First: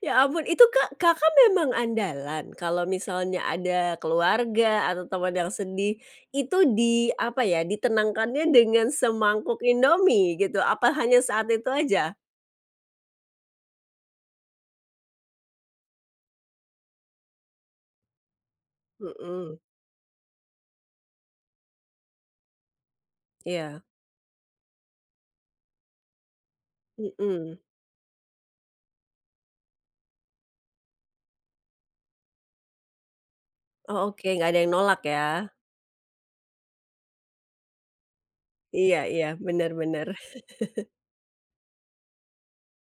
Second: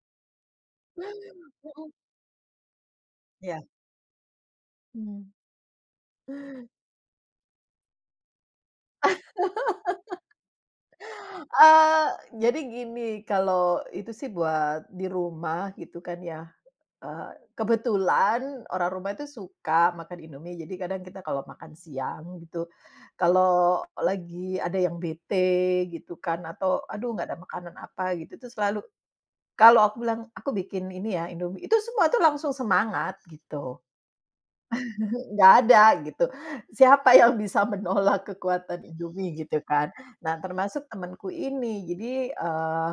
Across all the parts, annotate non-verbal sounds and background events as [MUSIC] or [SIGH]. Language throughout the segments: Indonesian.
Ya ampun itu Kak, Kakak memang Mhm. andalan? Kalau misalnya Ya. ada keluarga atau Hmm. teman yang sedih, itu di, apa ya, ditenangkannya dengan semangkuk [LAUGHS] Indomie gitu? Apa hanya saat itu Eee, aja? jadi gini, kalau itu sih buat di rumah gitu kan ya. Eee, kebetulan orang rumah itu Mhm. suka makan Indomie, jadi kadang kita kalau makan siang gitu, kalau Iya. lagi ada yang bete gitu kan atau aduh nggak ada Mhm. makanan apa gitu, itu tuh selalu kalau aku bilang, aku bikin ini ya indomie, itu semua tuh langsung semangat, gitu. Oh oke, nggak ada yang nolak [CHUCKLES] ya? Nggak ada gitu, siapa yang bisa menolak kekuatan Iya iya, Indomie, gitu benar kan. benar. Nah [CHUCKLES] termasuk temanku ini, jadi, eee,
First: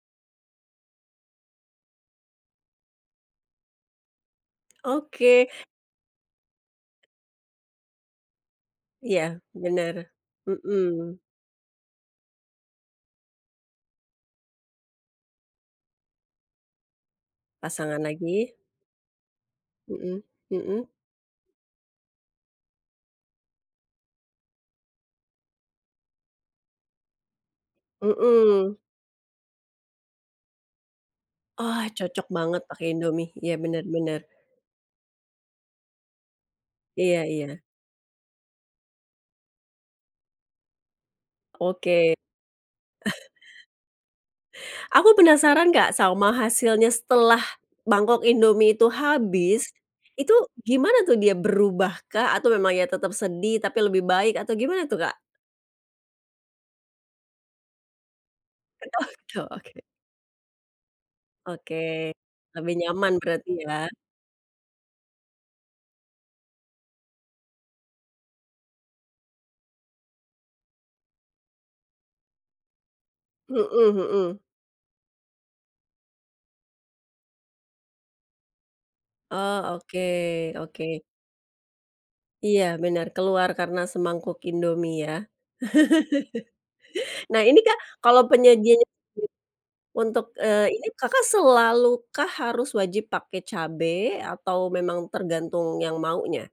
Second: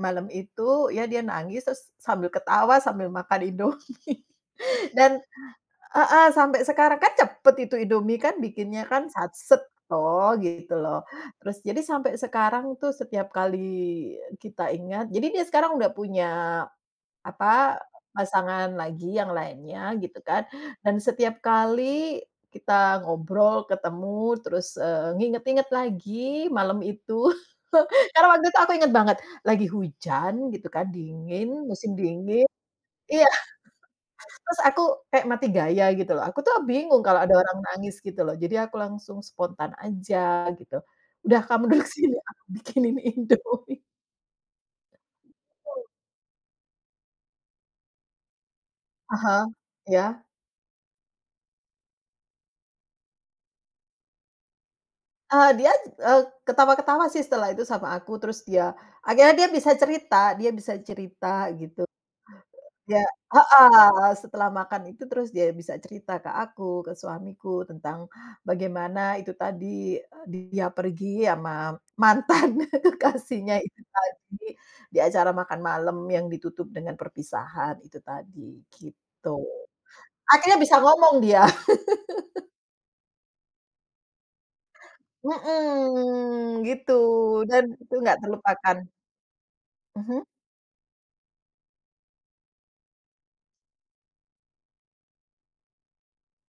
malam itu ya dia nangis terus sambil ketawa sambil makan Indomie dan Oke. heeh, sampai sekarang kan cepet itu Indomie kan, bikinnya kan, sat Iya, set benar. toh gitu loh, Mhm. terus jadi sampai sekarang tuh setiap kali kita ingat jadi dia sekarang udah punya, apa, Pasangan lagi. pasangan lagi yang lainnya gitu Mhm, kan, mhm. dan setiap kali kita ngobrol, ketemu, terus, eee, nginget-nginget lagi malam itu, [CHUCKLES] karena waktu itu aku Mhm. inget banget lagi hujan, gitu kan, dingin, Ah musim cocok dingi banget pake iya, Indomie. Iya, benar benar. [CHUCKLES] terus aku kaya mati gaya gitu loh. Aku tuh bingung kalau Iya ada orang iya. nangis gitu loh, jadi aku langsung spontan aja gitu. Udah kamu duduk sini, Oke. aku bikinin Indomie. [COUGHS] [INHALES] Aku penasaran Kak sama hasilnya setelah mangkok Indomie itu Ah hah. habis, Iya. itu gimana tuh dia berubah kah atau memang ya tetap sedih tapi lebih baik atau gimana tuh Kak? Eee, diaj e ketawa-ketawa sih setelah itu sama aku, terus dia Oh, akhirnya dia o bisa oke. cerita dia bisa cerita, Oke. gitu. Lebih Ya nyaman berarti ya? heeh, setelah makan itu terus dia bisa cerita ke aku, ke suamiku, tentang bagaimana itu tadi, dia pergi sama mantan kekasihnya itu Mhm mhm. tadi, di acara makan malam yang ditutup dengan perpisahan itu tadi, gitu. Oh, oke, Akhirnya bisa oke. ngomong dia. [LAUGHS] Iya benar, keluar karena semangkuk Indomie ya. Mhm gitu [LAUGHS] Nah ini dan Kak, itu nggak kalo terlupakan. penyajian Mhm. untuk, eee, ini, Kakak selalu kah harus wajib pake cabe atau memang tergantung yang maunya?